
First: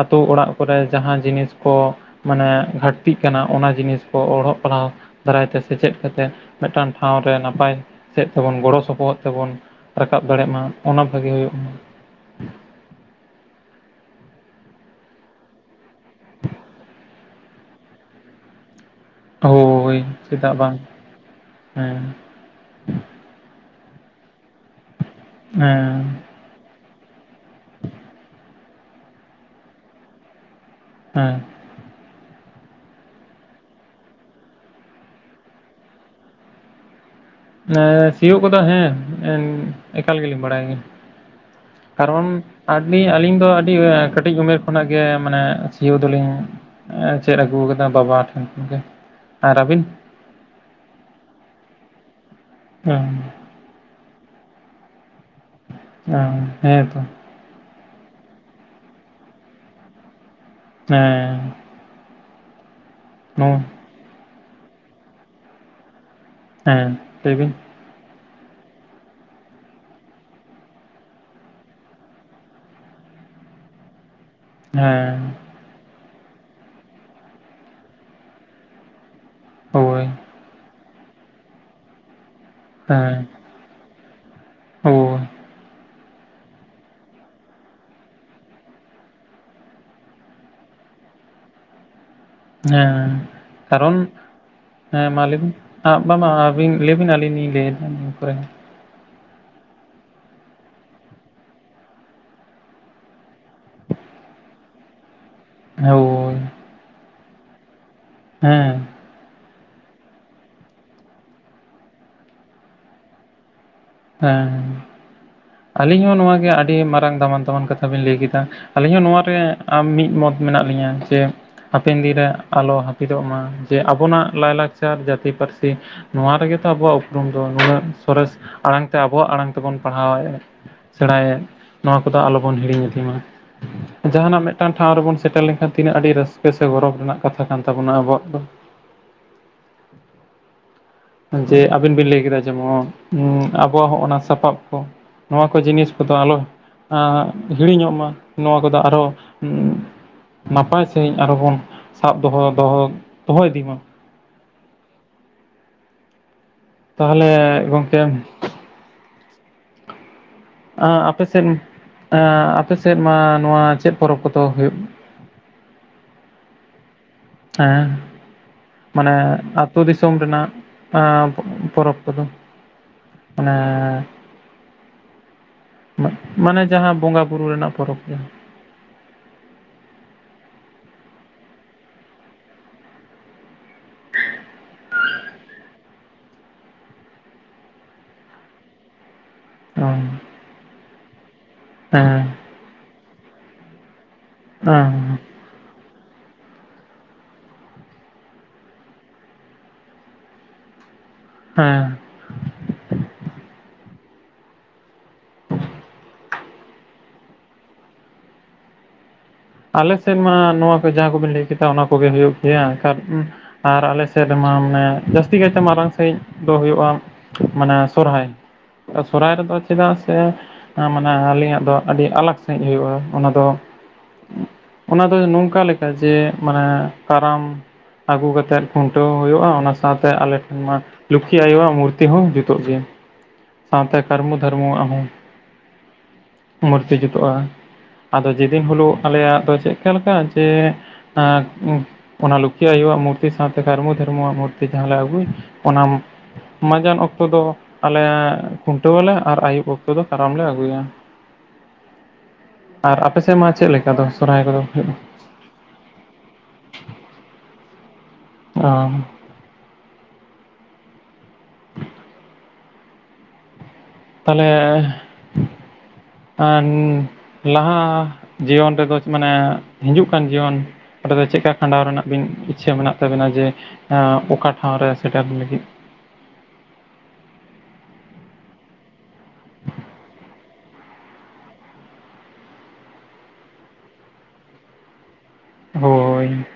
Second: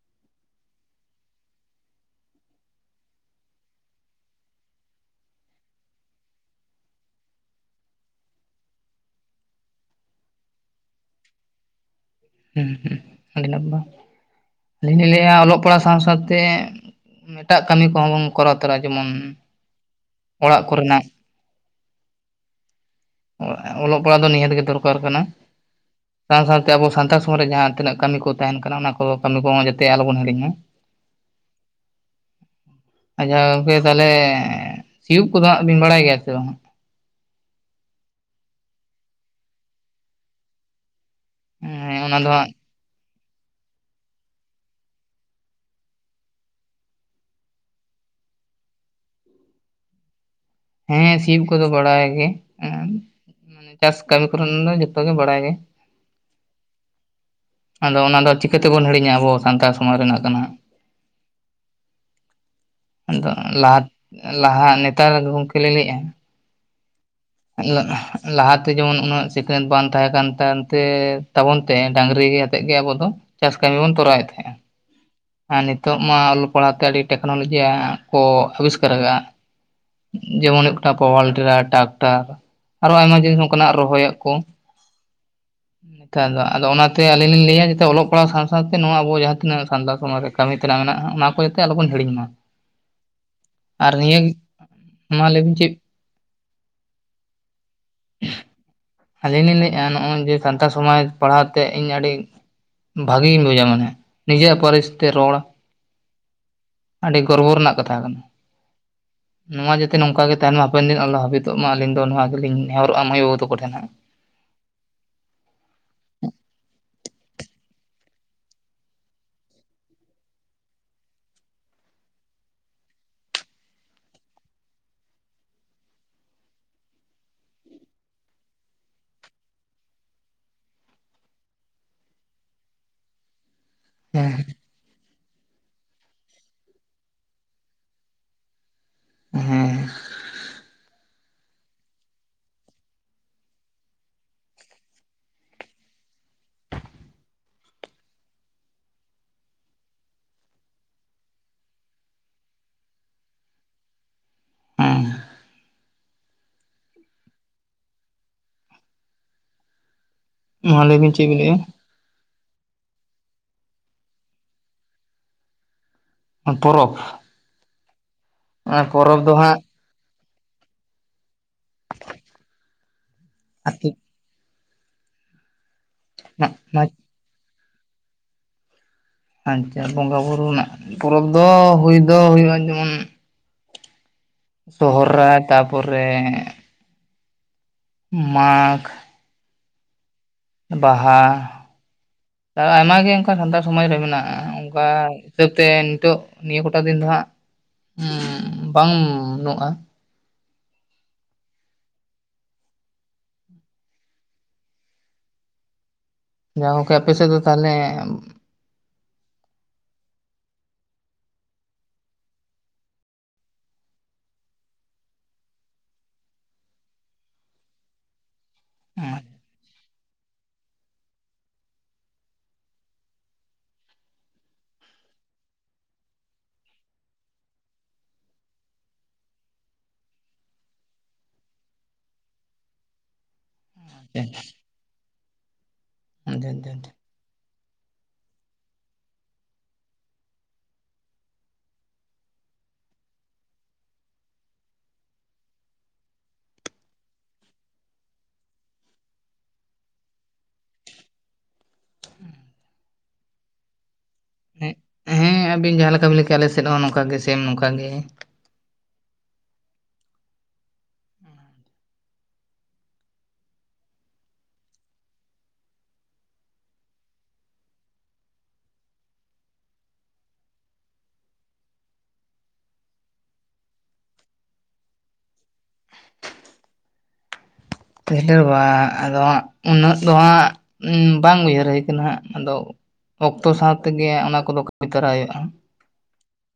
Speaker 2: ᱟᱛᱳ ᱚᱲᱟᱜ ᱠᱚᱨᱮ ᱡᱟᱦᱟᱸ ᱡᱤᱱᱤᱥ ᱠᱚ ᱢᱟᱱᱮ ᱜᱷᱟᱹᱴᱛᱤᱜ ᱠᱟᱱᱟ ᱚᱱᱟ ᱡᱤᱱᱤᱥ ᱠᱚ ᱚᱞᱚᱜ ᱯᱟᱲᱦᱟᱣ ᱫᱟᱨᱟᱭ ᱛᱮ ᱥᱮᱪᱮᱫ ᱠᱟᱛᱮᱫ ᱢᱤᱫᱴᱟᱝ ᱴᱷᱟᱶ ᱨᱮ ᱱᱟᱯᱟᱭ ᱥᱮᱫ ᱛᱮᱵᱚᱱ ᱜᱚᱲᱚ ᱥᱚᱯᱚᱦᱚᱫ ᱛᱮᱵᱚᱱ ᱨᱟᱠᱟᱵ ᱫᱟᱲᱮᱜ ᱢᱟ ᱚᱱᱟ ᱵᱷᱟᱜᱤ ᱦᱩᱭᱩᱜ
Speaker 1: ᱦᱩᱸ ᱦᱩᱸ ᱟᱰᱤ ᱱᱟᱯᱟᱭ ᱟᱹᱞᱤᱧ ᱞᱤᱧ ᱞᱟᱹᱭᱟ ᱚᱞᱚᱜ ᱯᱟᱲᱦᱟᱜ ᱥᱟᱶ ᱥᱟᱶ ᱛᱮ ᱮᱴᱟᱜ ᱠᱟᱹᱢᱤ ᱠᱚᱦᱚᱸ ᱵᱚᱱ ᱠᱚᱨᱟᱣ ᱛᱚᱨᱟ ᱡᱮᱢᱚᱱ
Speaker 2: ᱦᱳᱭ ᱪᱮᱫᱟᱜ
Speaker 1: ᱚᱲᱟᱜ
Speaker 2: ᱵᱟᱝ
Speaker 1: ᱠᱚᱨᱮᱱᱟᱜ
Speaker 2: ᱦᱮᱸ
Speaker 1: ᱚ ᱚᱞᱚᱜ ᱯᱟᱲᱦᱟᱜ ᱫᱚ ᱱᱤᱦᱟᱹᱛ ᱜᱮ ᱫᱚᱨᱠᱟᱨ ᱠᱟᱱᱟ
Speaker 2: ᱦᱮᱸ
Speaker 1: ᱥᱟᱶ ᱥᱟᱶ ᱛᱮ ᱟᱵᱚ ᱥᱟᱱᱛᱟᱲ ᱥᱚᱢᱟᱡ ᱨᱮ ᱡᱟᱦᱟᱸ ᱛᱤᱱᱟᱹᱜ ᱠᱟᱹᱢᱤ ᱠᱚ ᱛᱟᱦᱮᱱ ᱠᱟᱱᱟ ᱚᱱᱟ ᱠᱚ ᱠᱟᱹᱢᱤ ᱠᱚᱦᱚᱸ ᱡᱟᱛᱮ ᱟᱞᱚ ᱵᱚᱱ ᱦᱤᱲᱤᱧ ᱢᱟ
Speaker 2: ᱦᱮᱸ
Speaker 1: ᱟᱪᱷᱟ ᱜᱚᱝᱠᱮ ᱛᱟᱦᱚᱞᱮ ᱥᱤᱭᱳᱜ ᱠᱚᱫᱚ ᱦᱟᱜ ᱵᱤᱱ ᱵᱟᱲᱟᱭ ᱜᱮᱭᱟ ᱥᱮ ᱵᱟᱝ?
Speaker 2: ᱮᱸᱻ ᱥᱤᱭᱳᱜ ᱠᱚᱫᱚ ᱦᱮᱸ ᱮᱠᱟᱞ ᱜᱮᱞᱤᱧ ᱵᱟᱲᱟᱭ ᱜᱮ
Speaker 1: ᱦᱮᱸ ᱚᱱᱟ ᱫᱚ
Speaker 2: ᱠᱟᱨᱚᱱ
Speaker 1: ᱦᱟᱸᱜ
Speaker 2: ᱟᱹᱰᱤ ᱟᱹᱞᱤᱧ ᱫᱚ ᱟᱹᱰᱤ ᱠᱟᱹᱴᱤᱡ ᱩᱢᱮᱨ ᱠᱷᱚᱱᱟᱜ ᱜᱮ ᱢᱟᱱᱮ ᱥᱤᱭᱳ ᱫᱚᱞᱤᱧ ᱪᱮᱫ ᱟᱹᱜᱩ ᱟᱠᱟᱫᱟ ᱵᱟᱵᱟ ᱟᱨ ᱟᱹᱵᱤᱱ
Speaker 1: ᱦᱮᱸ ᱥᱤᱭᱩᱜ ᱠᱚ ᱫᱚ ᱵᱟᱲᱟᱭ ᱜᱮ
Speaker 2: ᱦᱮ
Speaker 1: ᱪᱟᱥ ᱠᱟᱹᱢᱤ ᱠᱚᱨᱮᱱ ᱫᱚ ᱡᱚᱛᱚ ᱜᱮ ᱵᱟᱲᱟᱭ ᱜᱮ
Speaker 2: ᱚ ᱦᱮᱸ ᱛᱚ
Speaker 1: ᱟᱫᱚ ᱚᱱᱟ ᱫᱚ ᱪᱤᱠᱟᱹ ᱛᱮᱵᱚᱱ ᱦᱤᱲᱤᱧᱟ ᱟᱵᱚ ᱥᱟᱱᱛᱟᱲ ᱥᱚᱢᱟᱡᱽ ᱨᱮᱱᱟᱜ ᱠᱟᱱᱟ
Speaker 2: ᱦᱮᱸ
Speaker 1: ᱟᱫᱚ
Speaker 2: ᱱᱚᱣᱟ
Speaker 1: ᱞᱟᱦᱟ ᱞᱟᱦᱟ ᱱᱮᱛᱟᱨ ᱜᱚᱢᱠᱮ ᱞᱮ ᱞᱟᱹᱭᱮᱜᱼᱟ
Speaker 2: ᱦᱮᱸ ᱞᱟᱹᱭ ᱵᱤᱱ
Speaker 1: ᱞᱟᱦᱟᱛᱮ ᱡᱮᱢᱚᱱ ᱩᱱᱟᱹᱜ ᱥᱤᱠᱷᱱᱟᱹᱛ ᱵᱟᱝ ᱛᱟᱦᱮᱸ ᱠᱟᱱᱛᱮ ᱛᱟᱵᱚᱱ ᱛᱮ ᱰᱟᱝᱨᱤ ᱛᱮᱫ ᱜᱮ ᱟᱵᱚ ᱫᱚ ᱪᱟᱥ ᱠᱟᱹᱢᱤ ᱵᱚᱱ ᱛᱚᱨᱟᱣ ᱮᱫ ᱛᱟᱦᱮᱸᱜᱼᱟ
Speaker 2: ᱦᱮᱸ
Speaker 1: ᱟᱨ ᱱᱤᱛᱚᱜ ᱢᱟ ᱚᱞᱚᱜ ᱯᱟᱲᱦᱟᱜ ᱛᱮ ᱟᱹᱰᱤ ᱴᱮᱠᱱᱳᱞᱚᱡᱤ ᱠᱚ ᱟᱵᱤᱥᱠᱟᱨ ᱟᱠᱟᱫᱟ
Speaker 2: ᱦᱳᱭ
Speaker 1: ᱡᱮᱢᱚᱱ ᱦᱩᱭᱩᱜ ᱠᱟᱱᱟ ᱯᱚᱣᱟᱞ ᱴᱮᱞᱟᱨ ᱴᱨᱟᱠᱴᱟᱨ ᱟᱨᱚ ᱟᱭᱢᱟ ᱡᱤᱱᱤᱥ ᱚᱱᱠᱟᱱᱟᱜ ᱨᱚᱦᱚᱭᱟᱜ ᱠᱚ
Speaker 2: ᱚ
Speaker 1: ᱱᱮᱛᱟᱨ ᱫᱚ ᱟᱫᱚ ᱚᱱᱟ ᱛᱮ ᱟᱹᱞᱤᱧ ᱞᱤᱧ ᱞᱟᱹᱭᱟ ᱡᱟᱛᱮ ᱚᱞᱚᱜ ᱯᱟᱲᱦᱟᱣ ᱥᱟᱶ ᱥᱟᱶ ᱛᱮ ᱱᱚᱣᱟ ᱟᱵᱚ ᱡᱟᱦᱟᱸ ᱛᱤᱱᱟᱹᱜ ᱥᱟᱱᱛᱟᱲ ᱥᱚᱢᱟᱡᱽ ᱨᱮ ᱠᱟᱢᱤ ᱛᱮᱱᱟᱜ ᱢᱮᱱᱟᱜᱼᱟ ᱚᱱᱟ ᱠᱚ ᱡᱟᱛᱮ ᱟᱞᱚ ᱵᱚᱱ ᱦᱤᱲᱤᱧ ᱢᱟ
Speaker 2: ᱦᱮᱸ
Speaker 1: ᱟᱨ
Speaker 2: ᱠᱟᱨᱚᱱ
Speaker 1: ᱱᱤᱭᱟᱹ
Speaker 2: ᱦᱮᱸ ᱢᱟ ᱞᱟᱹᱭ ᱵᱤᱱ
Speaker 1: ᱞᱟᱹᱭᱵᱤᱱ ᱪᱮᱫ
Speaker 2: [unintelligible] ᱵᱤᱱᱟ. ᱞᱤᱞ ᱞᱤᱧ ᱞᱟᱹᱭ ᱫᱟ
Speaker 1: ᱟᱹᱞᱤᱧ ᱞᱤᱧ ᱞᱟᱹᱭᱮᱫᱼᱟ ᱱᱚᱜᱼᱚᱭ ᱡᱮ ᱥᱟᱱᱛᱟᱲ ᱥᱚᱢᱟᱡᱽ ᱯᱟᱲᱦᱟᱣ ᱛᱮ ᱤᱧ ᱟᱹᱰᱤ ᱵᱷᱟᱜᱮᱧ ᱵᱩᱡᱟ ᱢᱟᱱᱮ ᱱᱤᱡᱮᱨᱟᱜ ᱯᱟᱹᱨᱤᱥ ᱛᱮ ᱨᱚᱲ
Speaker 2: ᱦᱳᱭ
Speaker 1: ᱟᱹᱰᱤ ᱜᱚᱨᱵᱚ ᱨᱮᱱᱟᱜ ᱠᱟᱛᱷᱟ ᱠᱟᱱᱟ᱾
Speaker 2: ᱦᱮᱸ
Speaker 1: ᱱᱚᱣᱟ ᱡᱟᱛᱮ ᱱᱚᱝᱠᱟ ᱜᱮ ᱛᱟᱦᱮᱱ ᱢᱟ ᱦᱟᱯᱮᱱ ᱫᱤᱱ ᱟᱞᱚ ᱦᱟᱹᱯᱤᱛᱚᱜ ᱢᱟ ᱟᱞᱤᱧ ᱫᱚ ᱱᱚᱣᱟ ᱜᱮᱞᱤᱧ ᱱᱮᱦᱚᱨᱚᱜᱼᱟ ᱢᱟᱹᱭ ᱵᱟᱹᱵᱩ ᱛᱮᱠᱚ ᱴᱷᱮᱱ ᱦᱟᱜ
Speaker 2: ᱦᱮᱸ ᱟᱹᱞᱤᱧ ᱦᱚᱸ ᱱᱚᱣᱟ ᱜᱮ ᱟᱹᱰᱤ ᱢᱟᱨᱟᱝ ᱫᱟᱢᱟᱱ ᱫᱟᱢᱟᱱ ᱠᱟᱛᱷᱟ ᱵᱤᱱ ᱞᱟᱹᱭ ᱠᱮᱫᱟ ᱟᱹᱞᱤᱧ ᱦᱚᱸ ᱱᱚᱟᱨᱮ ᱟᱢ ᱢᱤᱫ ᱢᱚᱛ ᱢᱮᱱᱟᱜ ᱞᱤᱧᱟ ᱥᱮ ᱦᱟᱯᱮᱱ ᱫᱤᱱ ᱨᱮ ᱟᱞᱚ ᱦᱟᱹᱯᱤᱫᱚᱜ ᱢᱟ ᱡᱮ ᱟᱵᱚᱱᱟᱜ ᱞᱟᱭ ᱞᱟᱠᱪᱟᱨ ᱡᱟᱹᱛᱤ ᱯᱟᱹᱨᱥᱤ ᱱᱚᱣᱟ ᱨᱮᱜᱮ ᱛᱚ ᱟᱵᱚᱣᱟᱜ ᱩᱯᱨᱩᱢ ᱫᱚ ᱱᱩᱱᱟᱹᱜ ᱥᱚᱨᱮᱥ ᱟᱲᱟᱝ ᱛᱮ ᱟᱵᱚᱣᱟᱜ ᱟᱲᱟᱝ ᱛᱮᱵᱚᱱ ᱯᱟᱲᱦᱟᱣᱮᱜ-ᱟᱼᱼ ᱥᱮᱬᱟᱭᱮᱫ ᱱᱚᱣᱟ ᱠᱚᱫᱚ ᱟᱞᱚᱵᱚᱱ ᱦᱤᱲᱤᱧ ᱤᱫᱤ ᱢᱟ᱾ ᱡᱟᱦᱟᱱᱟᱜ
Speaker 1: ᱦᱮᱸ
Speaker 2: ᱢᱤᱫᱴᱟᱝ ᱴᱷᱟᱶ ᱨᱮᱵᱚᱱ ᱥᱮᱴᱮᱨ ᱡᱟᱦᱟᱱᱟᱜ ᱴᱷᱟᱣ ᱞᱮᱱ ᱠᱷᱦᱟᱱ ᱨᱮ ᱥᱮᱴᱮᱨ ᱞᱮᱱ ᱠᱷᱟᱱ ᱛᱤᱱᱟᱹᱜ ᱟᱹᱰᱤ ᱨᱟᱹᱥᱠᱟᱹ ᱥᱮ ᱜᱚᱨᱚᱵᱽ ᱨᱮᱱᱟᱜ ᱠᱟᱛᱷᱟ ᱠᱟᱱ ᱛᱟᱵᱚᱱᱟ ᱟᱵᱚᱣᱟᱜ ᱫᱚ᱾
Speaker 1: ᱦᱮᱸ
Speaker 2: ᱡᱮ ᱟᱵᱤᱱ ᱵᱤᱱ ᱞᱟᱹᱭ ᱠᱮᱫᱟ ᱡᱮᱢᱚᱱ ᱟᱵᱚᱣᱟᱜ ᱦᱚᱸᱜ ᱚᱱᱟ ᱥᱟᱯᱟᱵ ᱠᱚ ᱱᱚᱣᱟ ᱠᱚ ᱡᱤᱱᱤᱥ ᱠᱚᱫᱚ ᱟᱞᱚ ᱟᱸᱻ ᱦᱤᱲᱤᱧᱚᱜ ᱢᱟ ᱱᱚᱣᱟ ᱠᱚᱫᱚ ᱟᱨᱚ ᱱᱟᱯᱟᱭ ᱥᱟᱺᱦᱤᱡ ᱟᱨᱦᱚᱸ ᱵᱚᱱ ᱥᱟᱵ ᱫᱚᱦᱚ ᱫᱚᱦᱚ ᱫᱚᱦᱚ ᱤᱫᱤ ᱢᱟ᱾
Speaker 1: ᱦᱮᱸ
Speaker 2: ᱛᱟᱦᱚᱞᱮ ᱜᱚᱝᱠᱮ
Speaker 1: ᱢᱟ ᱞᱟᱹᱭ ᱵᱤᱱ
Speaker 2: ᱟᱯᱮ
Speaker 1: ᱪᱮᱫ ᱵᱤᱱ
Speaker 2: ᱥᱮᱫ
Speaker 1: ᱞᱟᱹᱭᱮᱜᱼᱟ
Speaker 2: ᱟᱯᱮ ᱥᱮᱫ ᱢᱟ ᱱᱚᱣᱟ ᱪᱮᱫ ᱯᱚᱨᱚᱵᱽ ᱠᱚᱫᱚ ᱦᱩᱭᱩᱜ‌
Speaker 1: ᱯᱚᱨᱚᱵᱽ
Speaker 2: ᱦᱮᱸ
Speaker 1: ᱚᱱᱟ
Speaker 2: ᱢᱟᱱᱮ
Speaker 1: ᱯᱚᱨᱚᱵᱽ ᱫᱚ ᱦᱟᱸᱜ
Speaker 2: ᱟᱹᱛᱩᱳ ᱫᱤᱥᱚᱢ ᱨᱮᱱᱟᱜ ᱯᱚᱨᱚᱵᱽ ᱠᱚᱫᱚ᱾
Speaker 1: ᱟᱹᱛᱩ
Speaker 2: ᱢᱟᱱᱮ ᱢᱟᱱᱮ ᱡᱟᱦᱟᱸ ᱵᱚᱸᱜᱟ ᱵᱩᱨᱩ ᱨᱮᱱᱟᱜ ᱯᱚᱨᱚᱵᱽ ᱜᱮ
Speaker 1: ᱟᱪᱷᱟ ᱵᱚᱸᱜᱟ ᱵᱩᱨᱩ ᱨᱮᱱᱟᱜ ᱯᱚᱨᱚᱵᱽ ᱫᱚ ᱦᱩᱭ ᱫᱚ ᱦᱩᱭᱩᱜᱼᱟ, ᱡᱮᱢᱚᱱ ᱥᱚᱦᱚᱨᱟᱭ ᱛᱟᱯᱚᱨᱮ ᱢᱟᱜᱷ
Speaker 2: [unintelligible]
Speaker 1: ᱵᱟᱦᱟ
Speaker 2: ᱦᱮᱸᱦᱮᱸ
Speaker 1: ᱟᱨ ᱟᱭᱢᱟᱜ ᱜᱮ ᱚᱱᱠᱟ ᱥᱟᱱᱛᱟᱲ ᱥᱚᱢᱟᱡᱽ ᱨᱮ ᱢᱮᱱᱟᱜᱼᱟ, ᱚᱱᱠᱟ
Speaker 2: ᱦᱮᱸ
Speaker 1: ᱤᱛᱟᱹᱵᱽ ᱛᱮ ᱱᱤᱛᱚᱜ ᱱᱤᱭᱟᱹ ᱠᱚᱴᱟ ᱫᱤᱱ ᱫᱚ ᱦᱟᱜ ᱩᱸᱻ ᱵᱟᱝᱱᱩᱜᱼᱟ᱾
Speaker 2: ᱦᱮᱸ
Speaker 1: ᱡᱟ ᱜᱚᱝᱠᱮ ᱟᱯᱮ ᱥᱮᱫ ᱫᱚ ᱛᱟᱦᱞᱮ
Speaker 2: ᱟᱞᱮ ᱥᱮᱫ ᱢᱟ ᱱᱚᱣᱟ ᱠᱚ ᱡᱟᱦᱟᱸ ᱠᱚᱵᱮᱱ ᱞᱟᱹᱭ ᱠᱮᱫᱟ ᱚᱱᱟ ᱠᱚᱜᱮ ᱦᱩᱭᱩᱜ ᱜᱮᱭᱟ᱾ ᱮᱠᱟᱞ ᱟᱨ ᱟᱞᱮ ᱥᱮᱫ ᱨᱮᱢᱟ ᱢᱟᱱᱮ ᱡᱟᱹᱥᱛᱤ ᱠᱟᱭᱛᱮ ᱢᱟᱨᱟᱝ ᱥᱟᱺᱦᱤᱡ ᱫᱚ ᱦᱩᱭᱩᱜᱼᱟ᱾ ᱢᱟᱱᱮ ᱥᱚᱨᱦᱟᱭ ᱥᱚᱨᱦᱟᱭ ᱨᱮᱫᱚ ᱪᱮᱫᱟᱜ ᱥᱮ ᱢᱟᱱᱮ ᱟᱹᱞᱤᱧᱟᱜ ᱫᱚ ᱟᱹᱰᱤ ᱟᱞᱠ ᱥᱟᱺᱦᱤᱡ ᱦᱩᱭᱩᱜᱼᱟ᱾ ᱚᱱᱟ ᱫᱚ ᱚᱱᱟ ᱫᱚ ᱱᱚᱝᱠᱟ ᱞᱮᱠᱟ ᱡᱮ ᱢᱟᱱᱮ ᱠᱟᱨᱟᱢ ᱟᱹᱜᱩ ᱠᱟᱛᱮᱫ ᱠᱷᱩᱱᱴᱟᱹᱣ ᱦᱩᱭᱩᱜᱼᱟ ᱚᱱᱟ ᱥᱟᱶᱛᱮ ᱟᱞᱮ ᱴᱷᱮᱱ ᱢᱟ ᱞᱩᱠᱷᱤ ᱟᱭᱳᱣᱟᱜ ᱢᱩᱨᱛᱤ ᱦᱚᱸ ᱡᱩᱛᱩᱜ ᱜᱮᱭᱟ᱾ ᱥᱟᱶᱛᱮ ᱠᱟᱨᱢᱩ ᱫᱷᱟᱨᱢᱩᱣᱟᱜ ᱦᱚᱸ᱾ ᱢᱩᱨᱛᱤ ᱡᱩᱛᱩᱜᱼᱟ ᱟᱫᱚ ᱡᱮᱫᱤᱱ ᱦᱤᱞᱳᱜ ᱟᱞᱮᱭᱟᱜ ᱫᱚ ᱪᱮᱫᱠᱟ ᱞᱮᱠᱟ ᱡᱮ ᱟᱨ ᱚᱱᱟ ᱞᱚᱠᱷᱤ ᱟᱭᱳᱣᱟᱜ ᱢᱩᱨᱛᱤ ᱥᱟᱶᱛᱮ ᱠᱟᱨᱢᱩ ᱫᱷᱟᱨᱢᱩᱣᱟᱜ ᱢᱩᱨᱛᱤ ᱡᱟᱦᱟᱸᱞᱮ ᱟᱹᱜᱩᱭ, ᱚᱱᱟ ᱢᱟᱸᱡᱟᱱ ᱚᱠᱛᱚ ᱫᱚ ᱟᱞᱮ ᱠᱷᱩᱱᱴᱟᱹᱣᱟᱞᱮ ᱟᱨ ᱟᱹᱭᱩᱵ ᱚᱠᱛᱚ ᱫᱚ ᱠᱟᱨᱟᱢ ᱞᱮ ᱟᱹᱜᱩᱭᱟ᱾ [unintelligible]
Speaker 1: ᱦᱮᱸ [inaudible]
Speaker 2: ᱟᱨ ᱟᱯᱮ ᱥᱮᱫ ᱢᱟ ᱪᱮᱫ ᱞᱮᱠᱟ ᱫᱚ ᱥᱚᱨᱟᱦᱟᱭ ᱠᱚᱫᱚ ᱦᱩᱭᱩᱜᱼᱟ᱾
Speaker 1: ᱦᱮᱸ ᱟᱵᱤᱱ ᱡᱟᱦᱟᱸ ᱞᱮᱠᱟᱵᱤᱱ ᱞᱟᱹᱭ ᱠᱮᱜ ᱟᱞᱮᱥᱮᱫ ᱦᱚᱸ ᱱᱚᱝᱠᱟ ᱜᱮ ᱥᱮᱢ ᱱᱚᱝᱠᱟ ᱜᱮ
Speaker 2: ᱚᱸ ᱛᱟᱞᱦᱮ ᱟᱨ ᱞᱟᱦᱟ ᱡᱤᱭᱚᱱ ᱨᱮᱫᱚ ᱢᱟᱱᱮ ᱦᱤᱡᱩᱜ ᱠᱟᱱ ᱡᱤᱭᱚᱱ ᱚᱸᱰᱮ ᱫᱚ ᱪᱮᱫᱠᱟ ᱠᱷᱟᱸᱰᱟᱣ ᱨᱮᱱᱟᱜ ᱵᱤᱱ ᱤᱪᱷᱟᱹ ᱢᱮᱱᱟᱜ ᱛᱟᱵᱮᱱᱟ ᱡᱮ ᱚᱠᱟ ᱴᱷᱟᱶ ᱨᱮ ᱥᱮᱴᱮᱨ ᱞᱟᱹᱜᱤᱫ
Speaker 1: ᱯᱟᱦᱹᱞᱮ ᱵᱟᱝ ᱟᱫᱚᱜ ᱩᱱᱟᱹᱜ ᱫᱚ ᱦᱟᱸᱜ ᱵᱟᱝ ᱩᱭᱦᱟᱹᱨ ᱦᱩᱭ ᱠᱟᱱᱟ ᱦᱟᱜ, ᱟᱫᱚ ᱚᱠᱛᱚ ᱥᱟᱶ ᱛᱮᱜᱮ ᱚᱱᱟ ᱠᱚᱫᱚ ᱠᱟᱹᱢᱤ ᱛᱚᱨᱟᱭ ᱦᱩᱭᱩᱜᱼᱟ᱾
Speaker 2: ᱦᱳᱭ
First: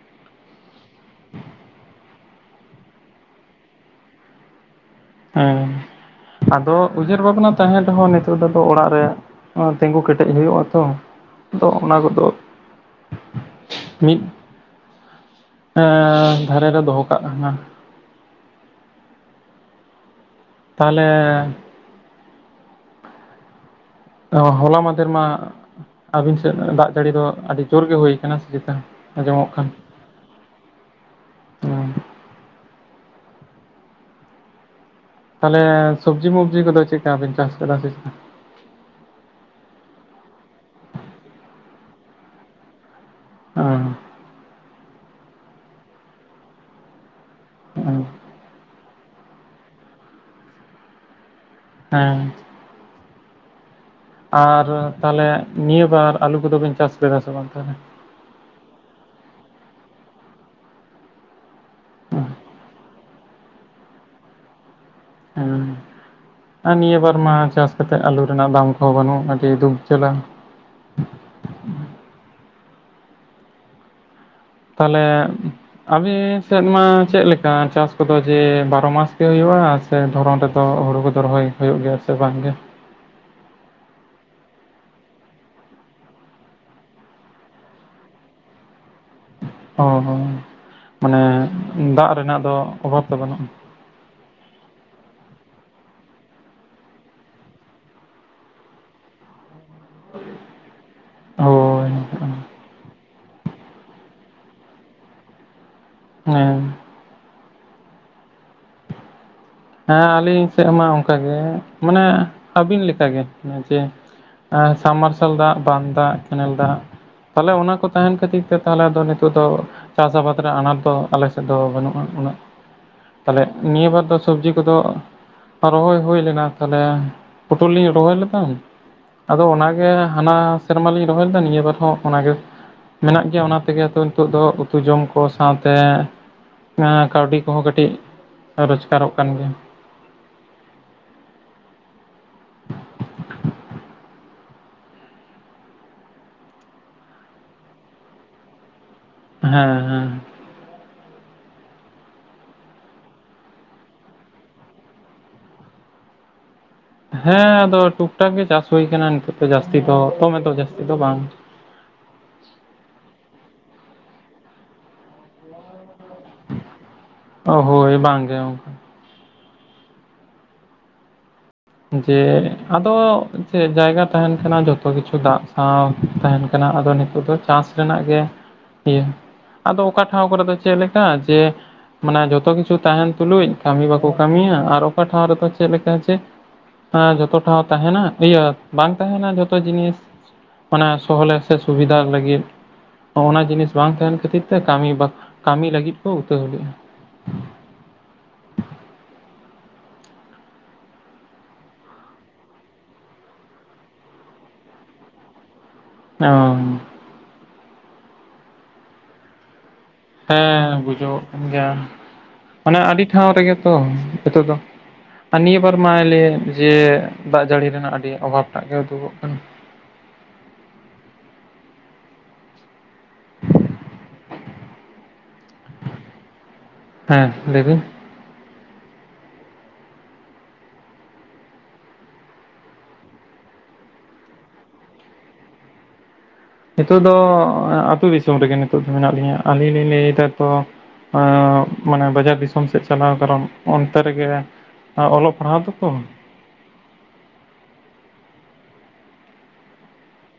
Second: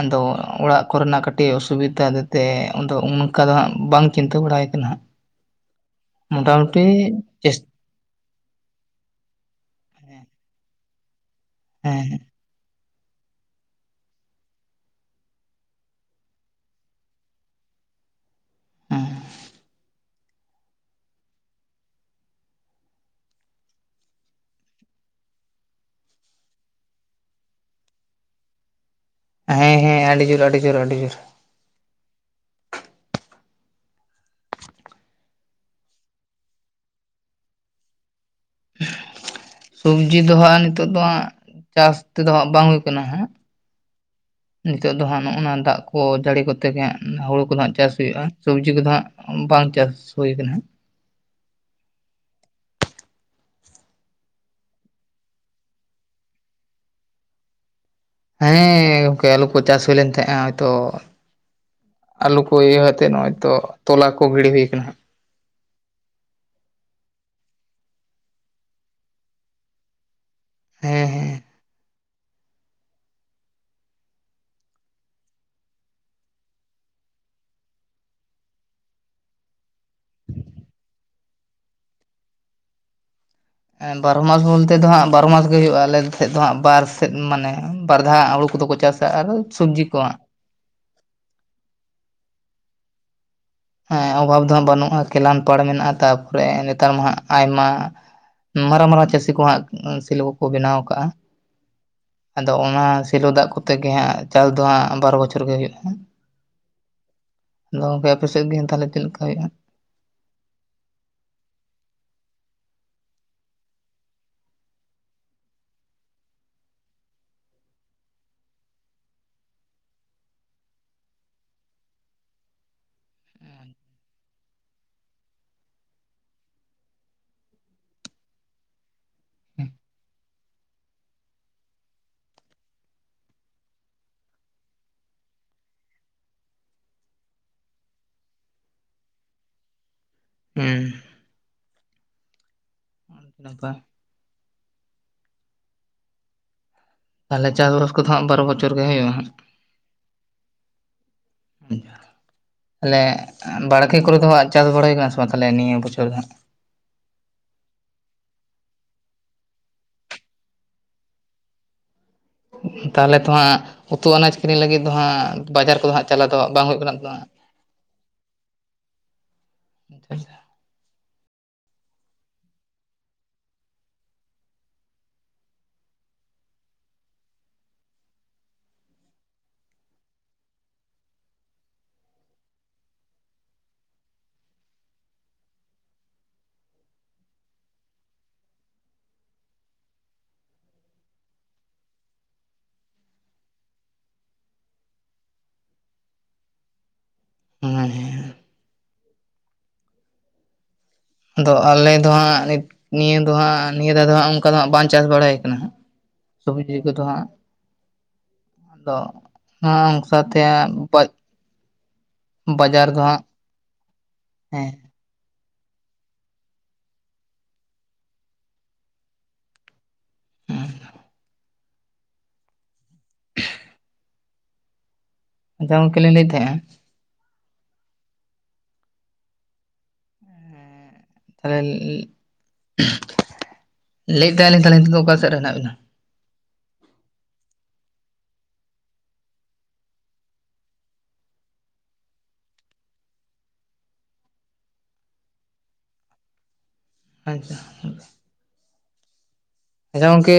Speaker 1: ᱟᱫᱚ ᱚᱲᱟᱜ ᱠᱚᱨᱮᱱᱟᱜ ᱠᱟᱹᱴᱤᱡ ᱚᱥᱩᱵᱤᱫᱟ ᱛᱮ ᱟᱫᱚ ᱚᱱᱠᱟ ᱫᱚ ᱦᱟᱸᱜ ᱵᱟᱝ ᱪᱤᱱᱛᱟᱹ ᱵᱟᱲᱟ ᱠᱟᱱᱟ ᱦᱟᱸᱜ
Speaker 2: ᱦᱮᱸ ᱟᱫᱚ
Speaker 1: ᱢᱚᱴᱟᱢᱩᱴᱤ
Speaker 2: ᱩᱭᱦᱟᱹᱨ ᱵᱷᱟᱵᱽᱱᱟ
Speaker 1: ᱪᱮᱥ
Speaker 2: ᱛᱟᱦᱮᱸ ᱨᱮᱦᱚᱸ ᱱᱤᱛᱚᱜ ᱫᱚ ᱚᱲᱟᱜ ᱨᱮ ᱛᱤᱸᱜᱩ ᱠᱮᱴᱮᱡ ᱦᱩᱭᱩᱜ ᱟ ᱛᱚ᱾ ᱟᱫᱚ ᱚᱱᱟ
Speaker 1: ᱦᱮᱸ
Speaker 2: ᱠᱚᱫᱚ [unintelligible] ᱢᱤᱫ ᱫᱷᱟᱨᱮ ᱨᱮ ᱫᱚᱦᱚ ᱠᱟᱜ ᱠᱟᱱᱟ
Speaker 1: [unintelligible]
Speaker 2: ᱛᱟᱦᱞᱮ ᱦᱚᱞᱟ ᱢᱟᱫᱷᱮᱨ ᱢᱟ ᱟᱹᱵᱤᱱ ᱥᱮᱫ ᱫᱟᱜ ᱡᱟᱹᱲᱤ ᱫᱚ ᱟᱹᱰᱤ ᱡᱳᱨ ᱜᱮ ᱦᱩᱭ ᱠᱟᱱᱟ ᱥᱮ ᱪᱮᱛᱟ? ᱟᱸᱡᱚᱢᱚᱜ ᱠᱟᱱ
Speaker 1: ᱦᱮᱸ ᱦᱮᱸ ᱟᱹᱰᱤ ᱡᱳᱨ ᱟᱹᱰᱤ ᱡᱳᱨ ᱟᱹᱰᱤ ᱡᱳᱨ᱾
Speaker 2: ᱦᱮᱸ ᱛᱟᱦᱚᱞᱮ ᱥᱚᱵᱽᱡᱤ ᱢᱚᱵᱡᱤ ᱠᱚᱫᱚ ᱪᱮᱠᱟ ᱵᱤᱱ ᱪᱟᱥ ᱠᱟᱫᱟ ᱥᱮ ᱪᱮᱠᱟ?
Speaker 1: ᱥᱚᱵᱽᱡᱤ ᱫᱚ ᱦᱟᱸᱜ ᱱᱤᱛᱚᱜ ᱫᱚ ᱦᱟᱸᱜ ᱪᱟᱥ ᱛᱮᱫᱚ ᱦᱟᱸᱜ ᱵᱟᱝ ᱦᱩᱭ ᱠᱟᱱᱟ ᱦᱟᱸᱜ
Speaker 2: [inaudible]
Speaker 1: ᱱᱤᱛᱚᱜ ᱫᱚ ᱦᱟᱸᱜ ᱱᱚᱜ-ᱚᱭ ᱱᱚᱣᱟ ᱫᱟᱜ ᱠᱚ ᱡᱟᱹᱲᱤ ᱜᱚᱫ ᱛᱮᱜᱮ ᱦᱟᱸᱜ ᱦᱩᱲᱩ ᱠᱚᱫᱚ ᱦᱟᱸᱜ ᱪᱟᱥ
Speaker 2: ᱦᱮᱸ
Speaker 1: ᱦᱩᱭᱩᱜᱼᱟ ᱥᱚᱵᱽᱡᱤ ᱠᱚᱫᱚ ᱦᱟᱸᱜ ᱵᱟᱝ ᱪᱟᱥ ᱦᱩᱭ ᱠᱟᱱᱟ᱾
Speaker 2: ᱦᱮᱸ ᱟᱨ ᱛᱟᱞᱦᱮ ᱱᱤᱭᱟᱹ ᱵᱟᱨ ᱟᱞᱩ ᱠᱩᱫᱚ ᱵᱮᱱ ᱪᱟᱥ ᱞᱮᱫᱟ ᱥᱮ ᱵᱟᱝ ᱛᱟᱞᱦᱮ᱾
Speaker 1: ᱦᱮᱸ ᱜᱚᱝᱠᱮ ᱟ. ᱞᱩ ᱠᱩ ᱪᱟᱥ ᱦᱩᱭ ᱞᱮᱱ ᱛᱟᱦᱮᱸᱜᱼᱟ ᱦᱚᱜᱚᱭ ᱛᱚ᱾ ᱟᱞᱩ ᱠᱩ ᱤᱭᱟᱹ ᱟᱛᱮᱫ ᱱᱚᱜᱚᱭ ᱛᱚ ᱛᱚᱞᱟ ᱠᱚ ᱜᱤᱰᱤ ᱦᱩᱭ ᱠᱟᱱᱟ ᱦᱟᱜ
Speaker 2: [inaudible] ᱟᱨ ᱱᱤᱭᱟᱹ ᱵᱟᱨ ᱢᱟ ᱪᱟᱥ ᱠᱟᱛᱮᱫ ᱟᱞᱩ ᱨᱮᱱᱟᱜ ᱫᱟᱢ ᱠᱚᱦᱚᱸ ᱵᱟᱹᱱᱩᱜ ᱟᱹᱰᱤ ᱫᱩᱠ ᱡᱟᱞᱟ᱾
Speaker 1: ᱦᱮᱸ
Speaker 2: ᱛᱟᱦᱚᱞᱮ ᱟᱵᱮ ᱥᱮᱫ ᱢᱟ ᱪᱮᱫ ᱞᱮᱠᱟ ᱪᱟᱥ ᱠᱚᱫᱚ ᱡᱮ ᱵᱟᱨᱚ ᱢᱟᱥ ᱜᱮ ᱦᱩᱭᱩᱜᱼᱟ᱾ ᱟᱯᱮ ᱫᱷᱚᱨᱚᱱ ᱨᱮᱫᱚ ᱦᱩᱲᱩ ᱠᱚᱫᱚ ᱨᱚᱦᱚᱭ ᱦᱩᱭᱩᱜ ᱜᱮᱭᱟ ᱥᱮ ᱵᱟᱝ ᱜᱮ?
Speaker 1: ᱵᱟᱨᱳ ᱢᱟᱥ ᱳᱱᱛᱮ ᱫᱚ ᱦᱟᱸᱜ ᱵᱟᱨᱳ ᱢᱟᱥ ᱜᱮ ᱦᱩᱭᱩᱜ -ᱟ᱾ ᱟᱞᱮ ᱥᱮᱫ ᱫᱚ ᱦᱟᱸᱜ ᱵᱟᱨ ᱥᱮᱫ ᱢᱟᱱᱮ ᱵᱟᱨ ᱫᱷᱟᱣ ᱦᱩᱲᱩ ᱠᱩᱫᱚ ᱠᱚ ᱪᱟᱥ᱾ [unintelligible]
Speaker 2: ᱚ ᱦᱚᱸᱢᱟᱱᱮ ᱫᱟᱜ ᱨᱮᱱᱟᱜ ᱫᱚ ᱚᱵᱷᱟᱵ ᱫᱚ ᱵᱟᱹᱱᱩᱜᱼᱟ᱾
Speaker 1: ᱮᱸ ᱚᱵᱷᱟᱵ ᱫᱚ ᱦᱟᱸᱜ ᱵᱟ. ᱱᱩᱜ-ᱟ ᱾ᱠᱮᱞᱟᱱ ᱯᱟᱲ ᱢᱮᱱᱟᱜ-ᱟ᱾ ᱛᱟᱨᱯᱚᱨᱮ ᱱᱮᱛᱟᱨ ᱢᱟ ᱦᱟᱸᱜ ᱟᱭᱢᱟ᱾ ᱢᱟᱨᱟ ᱢᱟᱨᱟ ᱪᱟᱹᱥᱤ ᱠᱚ ᱦᱟᱸᱜ ᱥᱤᱞ ᱠᱚᱠᱚ ᱵᱮᱱᱟᱣ ᱠᱟᱜᱼᱟ᱾
Speaker 2: ᱦᱳᱭ
Speaker 1: ᱟᱫᱚ ᱚᱱᱟ ᱥᱮᱞᱳ ᱫᱟᱜ ᱠᱚᱛᱮ ᱜᱮ ᱦᱟᱸᱜ ᱪᱟᱥ ᱫᱚ ᱦᱟᱸᱜ ᱵᱟᱨ ᱵᱚᱪᱷᱚᱨ ᱜᱮ ᱦᱩᱭᱩᱜᱼᱟ᱾
Speaker 2: ᱦᱮᱸ᱾
Speaker 1: ᱟᱫᱚ ᱜᱚᱝᱠᱮ ᱟᱯᱮ ᱥᱮᱫ ᱜᱮ ᱦᱟᱸᱜ ᱛᱟᱦᱞᱮ ᱪᱮᱫ ᱞᱮᱠᱟ ᱦᱩᱭᱩᱜᱼᱟ?
Speaker 2: ᱦᱮᱸ ᱟᱹᱞᱤᱧ ᱥᱮᱫ ᱢᱟ ᱚᱱᱠᱟ ᱜᱮ ᱢᱟᱱᱮ ᱟᱹᱵᱤᱱ ᱞᱮᱠᱟ ᱜᱮ ᱡᱮ ᱟᱨ ᱥᱟᱢ ᱢᱟᱨᱥᱟᱞ ᱫᱟᱜ ᱵᱟᱸᱫᱽ ᱫᱟᱜ ᱠᱮᱱᱮᱞ ᱫᱟᱜ᱾ ᱛᱟᱦᱞᱮ ᱚᱱᱟ ᱠᱚ ᱛᱟᱦᱮᱱ ᱠᱷᱟᱹᱛᱤᱨ ᱛᱮ ᱛᱟᱦᱞᱮ ᱫᱚ ᱱᱤᱛᱚᱜ ᱫᱚ᱾ ᱪᱟᱥ ᱟᱵᱟᱫ ᱨᱮ ᱟᱱᱟᱴ ᱫᱚ ᱟᱞᱮ ᱥᱮᱫ ᱫᱚ ᱵᱟᱹᱱᱩᱜᱼᱟ᱾ ᱩᱱᱟᱹᱜ ᱛᱟᱞᱦᱮ ᱱᱤᱭᱟᱹ ᱵᱟᱨ ᱫᱚ ᱥᱚᱵᱽᱡᱤ ᱠᱚᱫᱚ ᱨᱚᱦᱚᱭ ᱦᱩᱭ ᱞᱮᱱᱟ ᱛᱟᱞᱦᱮ ᱯᱳᱴᱳᱞ ᱞᱤᱧ ᱨᱚᱦᱚᱭ ᱞᱮᱫᱟ᱾ ᱟᱫᱚ ᱚᱱᱟ ᱜᱮ ᱦᱟᱱᱟ ᱥᱮᱨᱢᱟ ᱞᱤᱧ ᱨᱚᱦᱚᱭ ᱞᱮᱫᱟ, ᱱᱤᱭᱟᱹ ᱵᱟᱨ ᱦᱚᱸ ᱚᱱᱟᱜᱮ᱾ ᱢᱮᱱᱟᱜ ᱜᱮᱭᱟ ᱚᱱᱟ ᱛᱮᱜᱮ ᱛᱚ ᱱᱤᱛᱚᱜ ᱫᱚ ᱩᱛᱩ ᱡᱚᱢ ᱠᱚ ᱥᱟᱶᱛᱮ᱾ ᱢᱟᱱᱮ ᱠᱟᱣᱰᱤ ᱠᱚᱦᱚᱸ ᱠᱟᱹᱴᱤᱡ ᱨᱚᱡᱽᱜᱟᱨᱚᱜ ᱠᱟᱱ ᱜᱮᱭᱟ᱾
Speaker 1: [unintelligible] ᱟᱵᱵᱟ ᱛᱟᱦᱞᱮ ᱪᱟᱥ ᱵᱟᱥ ᱠᱚᱫᱚ ᱦᱟᱸᱜ ᱵᱟᱨᱚ ᱵᱚᱪᱷᱚᱨ ᱜᱮ ᱦᱩᱭᱩᱜᱼᱟ ᱦᱟᱸᱜ᱾
Speaker 2: ᱦᱮᱸ ᱦᱮᱸ
Speaker 1: [unintelligible] ᱛᱟᱞᱦᱮ ᱵᱟᱲᱠᱮ ᱠᱚᱨᱮ ᱫᱚ ᱦᱟᱸᱜ ᱪᱟᱥ ᱵᱟᱲᱟᱭ ᱠᱟᱱᱟ ᱥᱮ ᱵᱟᱝ ᱛᱟᱦᱚᱞᱮ ᱱᱤᱭᱟᱹ ᱵᱚᱪᱷᱚᱨ ᱫᱚ ᱾
Speaker 2: ᱦᱮᱸ ᱟᱫᱚ ᱴᱩᱠ ᱴᱟᱠ ᱜᱮ ᱪᱟᱥ ᱦᱩᱭ ᱠᱟᱱᱟ ᱱᱤᱛᱚᱜ ᱠᱚ ᱡᱟᱹᱥᱛᱤ ᱠᱚ ᱠᱚᱢᱮ ᱠᱚ ᱡᱟᱹᱥᱛᱤ ᱠᱚ ᱵᱟᱝ᱾
Speaker 1: ᱛᱟᱦᱚᱞᱮ ᱛᱷᱚ ᱦᱟᱸᱜ, ᱩᱛᱩ ᱟᱱᱟᱡᱽ ᱠᱤᱨᱤᱧ ᱞᱟᱹᱜᱤᱫ ᱫᱚ ᱦᱟᱸᱜ, ᱵᱟᱡᱟᱨ ᱠᱚᱫᱚ ᱦᱟᱸᱜ ᱪᱟᱞᱟᱜ ᱫᱚ ᱵᱟᱝ ᱦᱩᱭᱩᱜ ᱠᱟᱱᱟ ᱾
Speaker 2: ᱳᱳ ᱦᱳᱭ ᱵᱟᱝ ᱜᱮ
Speaker 1: [unintelligible]
Speaker 2: ᱡᱮ ᱟᱫᱚ ᱪᱮᱫ ᱡᱟᱭᱜᱟ ᱛᱟᱦᱮᱱ ᱠᱟᱱᱟ ᱡᱚᱛᱚ ᱠᱤᱪᱷᱩ ᱫᱟᱜ ᱥᱟᱶ ᱛᱟᱦᱮᱱ ᱠᱟᱱᱟ ᱟᱫᱚ ᱱᱤᱛᱚᱜ ᱫᱚ ᱪᱟᱥ ᱨᱮᱱᱟᱜ ᱜᱮ ᱤᱭᱟᱹ ᱟᱫᱚ ᱚᱠᱟ ᱴᱷᱟᱶ ᱠᱚᱨᱮ ᱫᱚ ᱪᱮᱫ ᱞᱮᱠᱟ ᱡᱮ ᱢᱟᱱᱮ ᱡᱚᱛᱚ ᱠᱤᱪᱷᱩ ᱛᱟᱦᱮᱱ ᱛᱩᱞᱩᱡ ᱠᱟᱹᱢᱤ ᱵᱟᱠᱚ ᱠᱟᱹᱢᱤᱭᱟ ᱟᱨ ᱚᱠᱟ ᱴᱷᱟᱶ ᱨᱮᱫᱚ ᱪᱮᱫ ᱞᱮᱠᱟ ᱪᱮ᱾ ᱦᱮᱸ ᱡᱚᱛᱚ ᱴᱟᱶ ᱛᱟᱦᱮᱱᱟ ᱤᱭᱟᱹ ᱵᱟᱝ ᱛᱟᱦᱮᱱᱟ ᱡᱷᱚᱛᱚ ᱡᱤᱱᱤᱥ᱾ ᱢᱟᱱᱮ ᱥᱚᱦᱞᱮ ᱥᱮ ᱥᱩᱵᱤᱫᱷᱟ ᱞᱟᱹᱜᱤᱫ᱾ ᱚᱱᱟ ᱡᱤᱱᱤᱥ ᱵᱟᱝ ᱛᱟᱦᱮᱱ ᱠᱷᱟᱹᱛᱤᱨ ᱛᱮ ᱠᱟᱹᱢᱤ, ᱠᱟᱹᱢᱤ ᱞᱟᱹᱜᱤᱫ ᱠᱚ ᱩᱛᱟᱹᱨᱣ ᱞᱮ ᱞᱮᱫᱼᱟ᱾
Speaker 1: ᱦᱮᱸ ᱦᱮᱸᱸ ᱟᱫᱚ ᱟᱞᱮ ᱫᱚ ᱦᱟᱸᱜ ᱱᱤᱭᱟᱹ ᱫᱚ ᱦᱟᱸᱜ ᱱᱤᱭᱟᱹ ᱫᱟᱣ ᱫᱚ ᱦᱟᱜ ᱚᱱᱠᱟ ᱫᱚᱜ ᱵᱟᱝ ᱪᱟᱥ ᱵᱟᱲᱟᱭ ᱠᱟᱱᱟ᱾
Speaker 2: ᱚ
Speaker 1: ᱥᱚᱵᱡᱤ ᱠᱚᱫᱚ ᱦᱟᱸᱜ ᱟᱫᱚ ᱚᱝᱥᱟᱛᱮ
Speaker 2: ᱦᱮᱸ ᱵᱩᱡᱷᱟᱹᱚᱜ ᱠᱟᱱ ᱜᱮᱭᱟ ᱢᱟᱱᱮ
Speaker 1: ᱵᱟᱡᱟᱨ ᱫᱚ
Speaker 2: ᱟᱹᱰᱤ
Speaker 1: ᱦᱟᱸᱜ
Speaker 2: ᱴᱷᱟᱶ ᱨᱮᱜᱮ ᱛᱚ ᱱᱤᱛᱚᱜ ᱫᱚ
Speaker 1: ᱦᱮᱸ
Speaker 2: ᱟᱨ ᱱᱤᱭᱟᱹ ᱵᱟᱨ ᱢᱟᱞᱮ ᱡᱮ ᱫᱟᱜ ᱡᱟᱹᱲᱤ ᱨᱮᱱᱟᱜ ᱟᱹᱰᱤ ᱚᱵᱷᱟᱵᱽ ᱴᱟᱜ ᱜᱮ ᱩᱫᱩᱜᱚᱜ ᱠᱟᱱᱟ᱾
Speaker 1: ᱟᱫᱚ ᱜᱚᱢᱠᱮ ᱞᱤᱧ ᱞᱟᱹᱭᱮᱫ ᱛᱟᱦᱮᱸᱼᱟ
Speaker 2: ᱦᱮᱸ ᱞᱟᱹᱭᱵᱤᱱ
Speaker 1: ᱛᱟᱦᱚᱞᱮ [unintelligible] ᱞᱟᱹᱭᱮᱫ ᱛᱟᱦᱮᱞᱤᱧ ᱛᱟᱦᱚᱞᱮ ᱱᱤᱛᱚᱜ ᱫᱚ ᱚᱠᱟ ᱥᱮᱫ ᱨᱮ ᱦᱮᱱᱟᱜ ᱵᱮᱱᱟ?
Speaker 2: ᱱᱤᱛᱚᱜ ᱫᱚ ᱟᱹᱛᱩᱳ ᱫᱤᱥᱚᱢ ᱨᱮᱜᱮ ᱱᱤᱛᱚᱜ ᱫᱚ ᱢᱮᱱᱟᱜ ᱞᱤᱧᱟᱹ ᱟᱹᱞᱤᱧ ᱞᱤᱧ ᱞᱟᱹᱭ ᱮᱫᱟ ᱛᱚ᱾ ᱦᱮ ᱢᱟᱱᱮ ᱵᱟᱡᱟᱨ ᱫᱤᱥᱚᱢ ᱥᱮᱫ ᱪᱟᱞᱟᱣ ᱠᱟᱨᱚᱱ ᱚᱱᱛᱮ ᱨᱮᱜᱮ ᱟᱨ ᱚᱞᱚᱜ ᱯᱟᱲᱦᱟᱣ ᱫᱚᱠᱚ᱾
Speaker 1: ᱟᱪᱪᱷᱟ ᱟᱪᱪᱷᱟ ᱜᱚᱢᱠᱮ